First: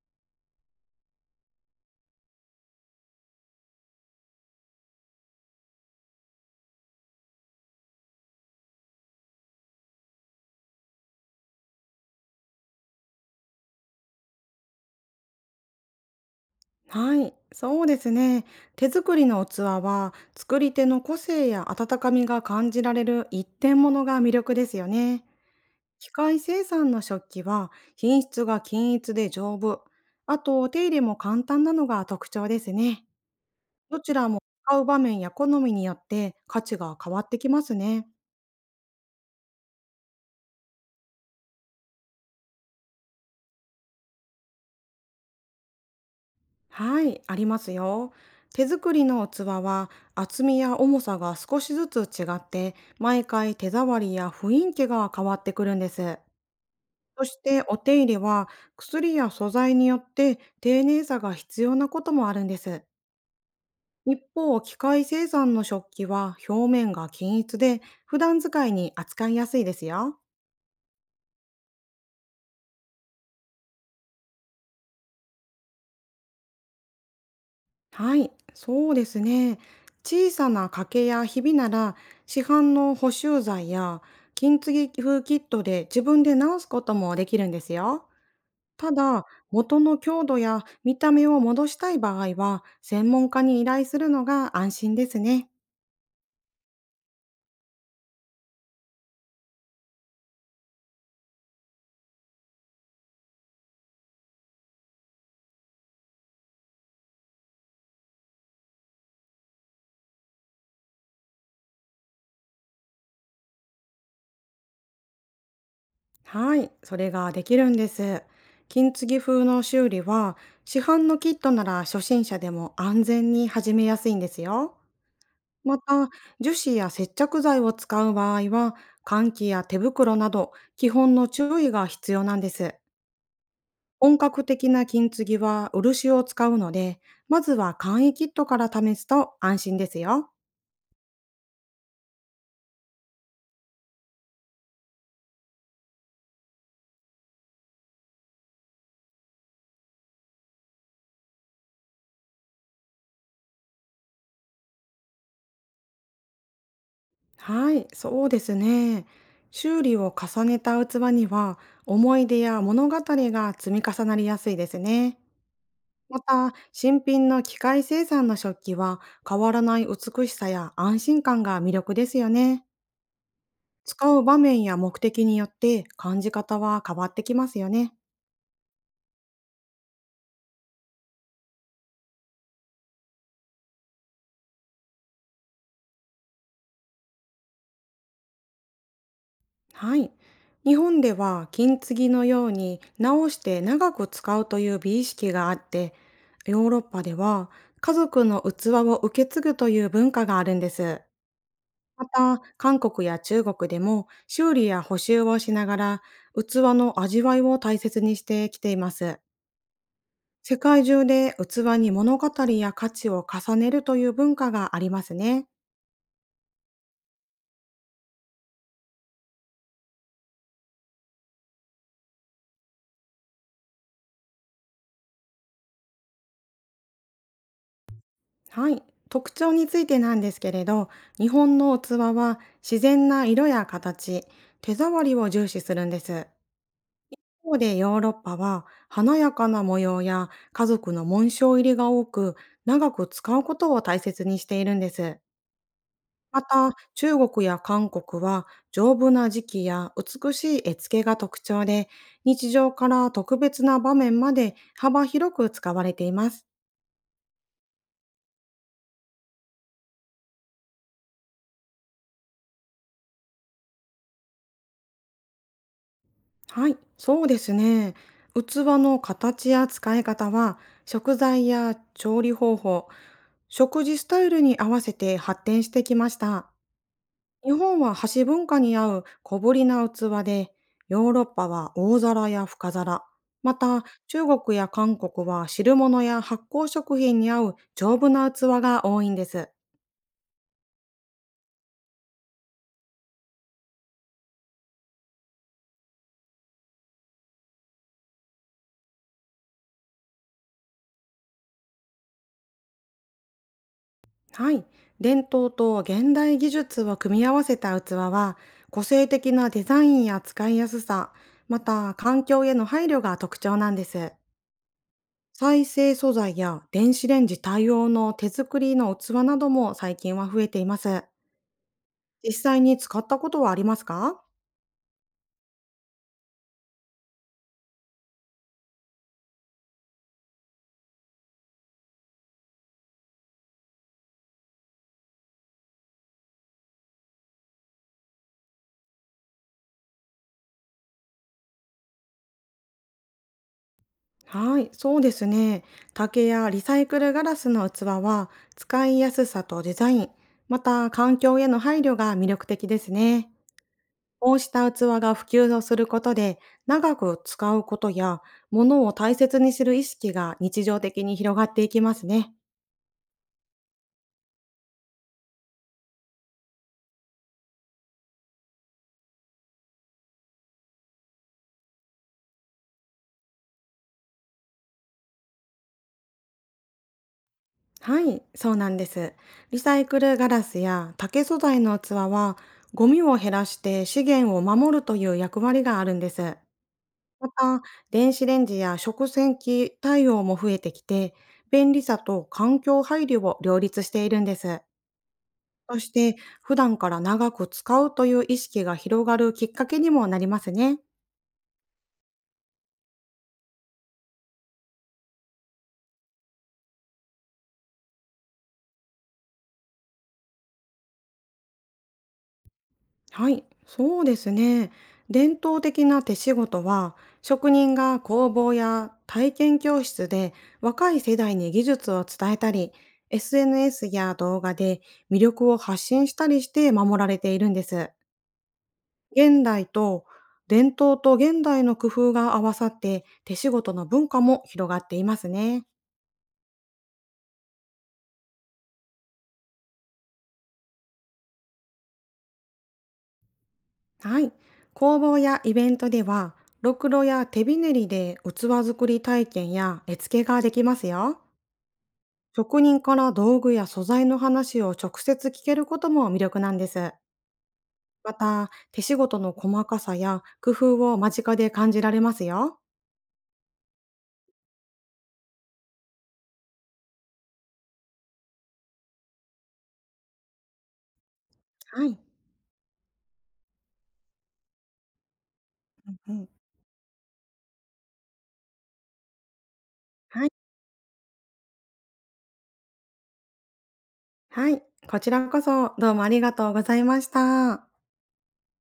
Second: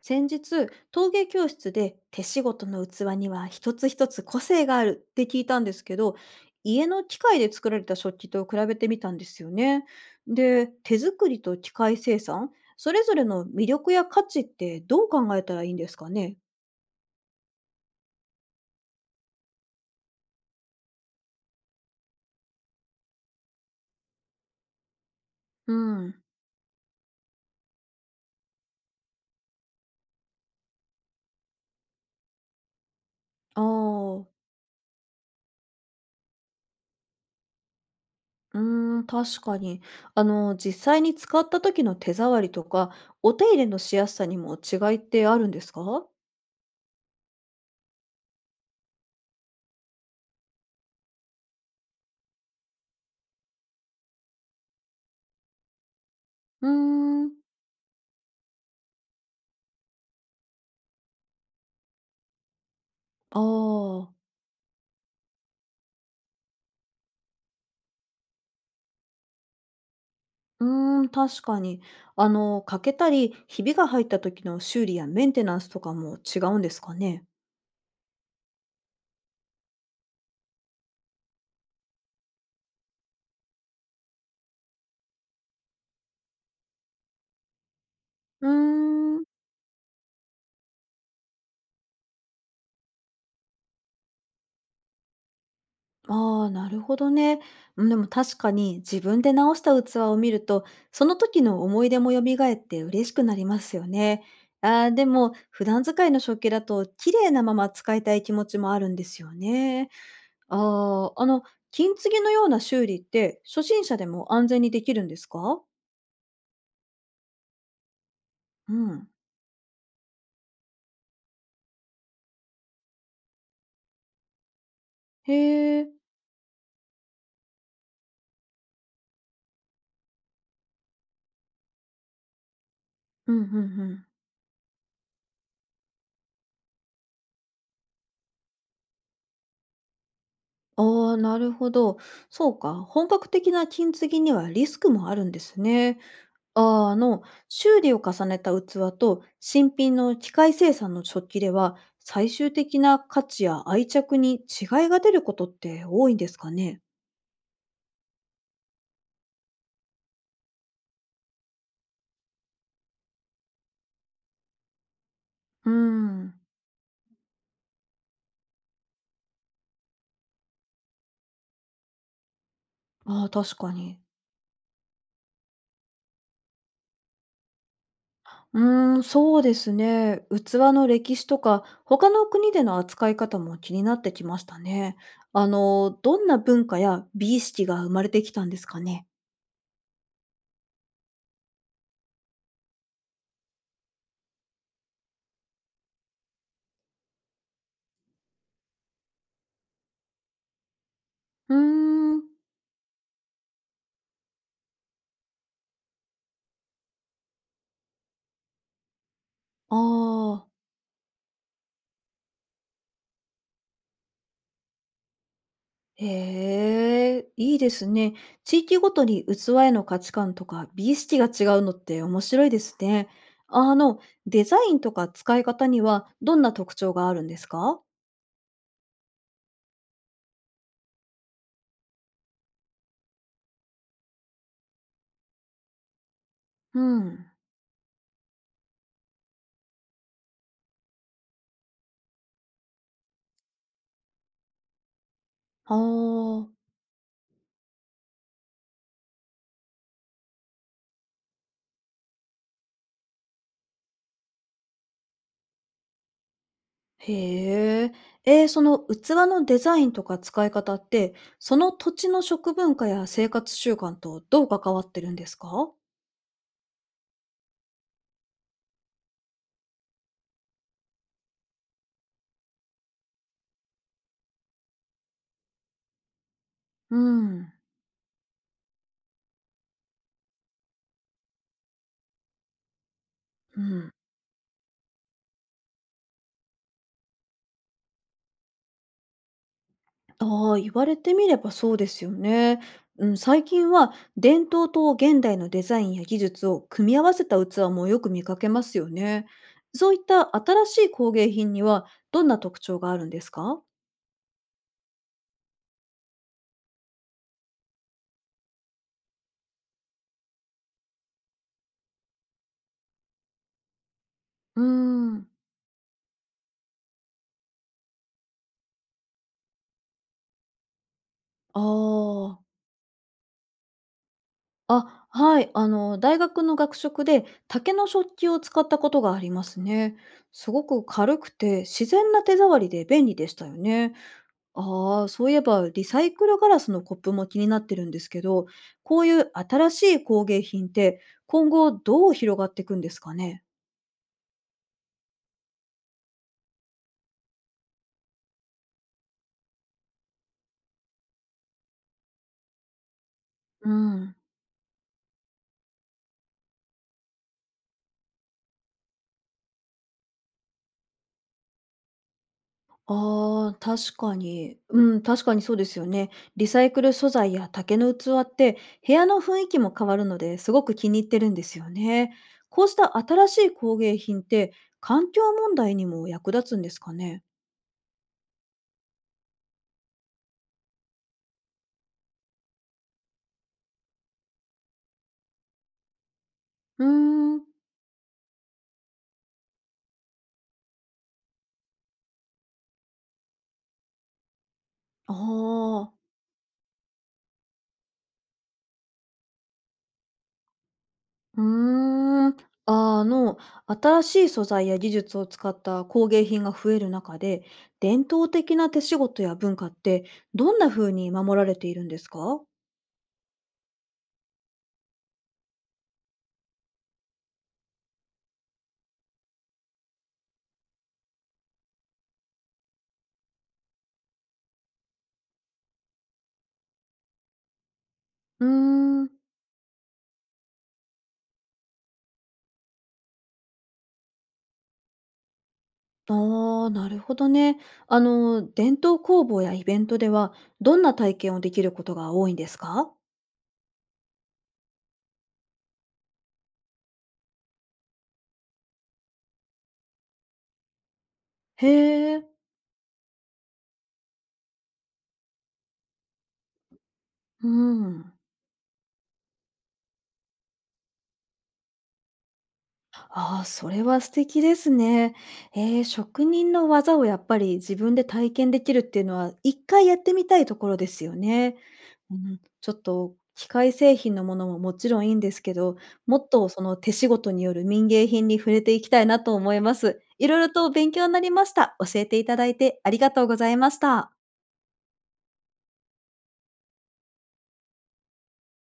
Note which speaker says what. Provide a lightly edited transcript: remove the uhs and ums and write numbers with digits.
Speaker 1: 先日、陶芸教室で手仕事の器には一つ一つ個性があるって聞いたんですけど、家の機械で作られた食器と比べてみたんですよね。で、手作りと機械生産、それぞれの魅力や価値ってどう考えたらいいんですかね？
Speaker 2: はい、そうですね。手作りの器は作り手の個性や温かみが感じられる一点物が魅力ですよね。
Speaker 1: う
Speaker 2: 機
Speaker 1: ん。
Speaker 2: 械生産の食器は品質が均一で丈夫。あとお手入れも簡単なのが特徴ですね。
Speaker 1: あ
Speaker 2: どち
Speaker 1: あ、
Speaker 2: らも使う場面や好みによって価値が変わってきますね。
Speaker 1: うーん、確かに。実際に使った時の手触りとか、お手入れのしやすさにも違いってあるんですか？
Speaker 2: はい、ありますよ。手作りの器は厚みや重さが少しずつ違って、毎回手触りや雰囲気が変わってくるんです。
Speaker 1: うー
Speaker 2: そ
Speaker 1: ん、
Speaker 2: してお手入れは、薬や素材によって丁寧さが必要なこともあるんです。
Speaker 1: あ
Speaker 2: 一
Speaker 1: あ。
Speaker 2: 方、機械生産の食器は表面が均一で普段使いに扱いやすいですよ。
Speaker 1: うーん、確かに。欠けたり、ひびが入った時の修理やメンテナンスとかも違うんですかね？
Speaker 2: はい、そうですね。小さな欠けやひびなら、市販の補修剤や金継ぎ風キットで自分で直すこともできるんですよ。
Speaker 1: うー
Speaker 2: た
Speaker 1: ん。
Speaker 2: だ、元の強度や見た目を戻したい場合は、専門家に依頼するのが安心ですね。
Speaker 1: ああ、なるほどね。うん。でも確かに自分で直した器を見ると、その時の思い出も蘇って嬉しくなりますよね。あー、でも、普段使いの食器だと綺麗なまま使いたい気持ちもあるんですよね。ああ、金継ぎのような修理って初心者でも安全にできるんですか？
Speaker 2: はい、それができるんです。
Speaker 1: う
Speaker 2: 金継
Speaker 1: ん。
Speaker 2: ぎ風の修理は、市販のキットなら初心者でも安全に始めやすいんですよ。
Speaker 1: へ
Speaker 2: ま
Speaker 1: え。
Speaker 2: た、樹脂や接着剤を使う場合は、換気や手袋など基本の注意が必要なんです。
Speaker 1: うんうんうん。
Speaker 2: 本格的な金継ぎは漆を使うので、まずは簡易キットから試すと安心ですよ。
Speaker 1: ああ、なるほど。そうか。本格的な金継ぎにはリスクもあるんですね。あー、修理を重ねた器と新品の機械生産の食器では、最終的な価値や愛着に違いが出ることって多いんですかね？
Speaker 2: はい、そうですね。修理を重ねた器には、思い出や物語が積み重なりやすいですね。
Speaker 1: うー
Speaker 2: ま
Speaker 1: ん。
Speaker 2: た、新品の機械生産の食器は、変わらない美しさや安心感が魅力ですよね。
Speaker 1: ああ、確かに。
Speaker 2: 使う場面や目的によって感じ方は変わってきますよね。
Speaker 1: うーん、そうですね。器の歴史とか、他の国での扱い方も気になってきましたね。どんな文化や美意識が生まれてきたんですかね？
Speaker 2: はい。日本では金継ぎのように直して長く使うという美意識があって、ヨーロッパでは家族の器を受け継ぐという文化があるんです。
Speaker 1: うー
Speaker 2: ま
Speaker 1: ん。
Speaker 2: た、韓国や中国でも修理や補修をしながら、器の味わいを大切にしてきています。
Speaker 1: ああ、
Speaker 2: 世界中で器に物語や価値を重ねるという文化がありますね。
Speaker 1: へえ、いいですね。地域ごとに器への価値観とか美意識が違うのって面白いですね。あの、デザインとか使い方にはどんな特徴があるんですか？
Speaker 2: はい。特徴についてなんですけれど、日本の器は自然な色や形、手触りを重視するんです。
Speaker 1: うん。
Speaker 2: 一方でヨーロッパは華やかな模様や家族の紋章入りが多く、長く使うことを大切にしているんです。
Speaker 1: あ
Speaker 2: ま
Speaker 1: あ、
Speaker 2: た、中国や韓国は丈夫な時期や美しい絵付けが特徴で、日常から特別な場面まで幅広く使われています。
Speaker 1: へえ。その器のデザインとか使い方って、その土地の食文化や生活習慣とどう関わってるんですか？
Speaker 2: はい、そうですね。器の形や使い方は、食材や調理方法、食事スタイルに合わせて発展してきました。
Speaker 1: う
Speaker 2: 日
Speaker 1: ん。
Speaker 2: 本は箸文化に合う小ぶりな器で、ヨーロッパは大皿や深皿、ま
Speaker 1: う
Speaker 2: た
Speaker 1: ん。
Speaker 2: 中国や韓国は汁物や発酵食品に合う丈夫な器が多いんです。
Speaker 1: ああ、言われてみればそうですよね。うん、最近は伝統と現代のデザインや技術を組み合わせた器もよく見かけますよね。そういった新しい工芸品にはどんな特徴があるんですか？
Speaker 2: はい。伝統と現代技術を組み合わせた器は、個性的なデザインや使いやすさ、また環境への配慮が特徴なんです。
Speaker 1: うーん、
Speaker 2: 再生素材や電子レンジ対応の手作りの器なども最近は増えています。
Speaker 1: あ
Speaker 2: 実
Speaker 1: あ、
Speaker 2: 際に使ったことはありますか？
Speaker 1: あ、はい、大学の学食で竹の食器を使ったことがありますね。すごく軽くて自然な手触りで便利でしたよね。ああ、そういえばリサイクルガラスのコップも気になってるんですけど、こういう新しい工芸品って今後どう広がっていくんですかね？
Speaker 2: はい、そうですね。竹やリサイクルガラスの器は、使いやすさとデザイン、また環境への配慮が魅力的ですね。
Speaker 1: うん。
Speaker 2: こうした器が普及をすることで、長く使うことや、物を大切にする意識が日常的に広がっていきますね。
Speaker 1: ああ、確かに。うん、確かにそうですよね。リサイクル素材や竹の器って部屋の雰囲気も変わるのですごく気に入ってるんですよね。こうした新しい工芸品って環境問題にも役立つんですかね？
Speaker 2: はい、そうなんです。リサイクルガラスや竹素材の器は、ゴミを減らして資源を守るという役割があるんです。
Speaker 1: うー
Speaker 2: ま
Speaker 1: ん。
Speaker 2: た、電子レンジや食洗機対応も増えてきて、便利さと環境配慮を両立しているんです。
Speaker 1: あ
Speaker 2: そし
Speaker 1: あ。
Speaker 2: て、普段から長く使うという意識が広がるきっかけにもなりますね。
Speaker 1: うーん。あの、新しい素材や技術を使った工芸品が増える中で、伝統的な手仕事や文化ってどんな風に守られているんですか？
Speaker 2: はい、そうですね。伝統的な手仕事は、職人が工房や体験教室で若い世代に技術を伝えたり、SNS や動画で魅力を発信したりして守られているんです。
Speaker 1: うーん。
Speaker 2: 現代と伝統と現代の工夫が合わさって、手仕事の文化も広がっていますね。
Speaker 1: ああ、なるほどね。伝統工房やイベントでは、どんな体験をできることが多いんですか？
Speaker 2: はい。工房やイベントでは、ろくろや手びねりで器作り体験や絵付けができますよ。
Speaker 1: へえ。
Speaker 2: 職人から道具や素材の話を直接聞けることも魅力なんです。
Speaker 1: うん。
Speaker 2: また、手仕事の細かさや工夫を間近で感じられますよ。
Speaker 1: ああ、それは素敵ですね。職人の技をやっぱり自分で体験できるっていうのは、一回やってみたいところですよね。
Speaker 2: はい。
Speaker 1: うん、ちょっと機械製品のものももちろんいいんですけど、
Speaker 2: う
Speaker 1: も
Speaker 2: ん。
Speaker 1: っとその手仕事による民芸品に触れていきたいなと思います。
Speaker 2: は
Speaker 1: い
Speaker 2: い。
Speaker 1: ろいろと勉強になりました。教えていただいてありがとうございました。
Speaker 2: はい。こちらこそどうもありがとうございました。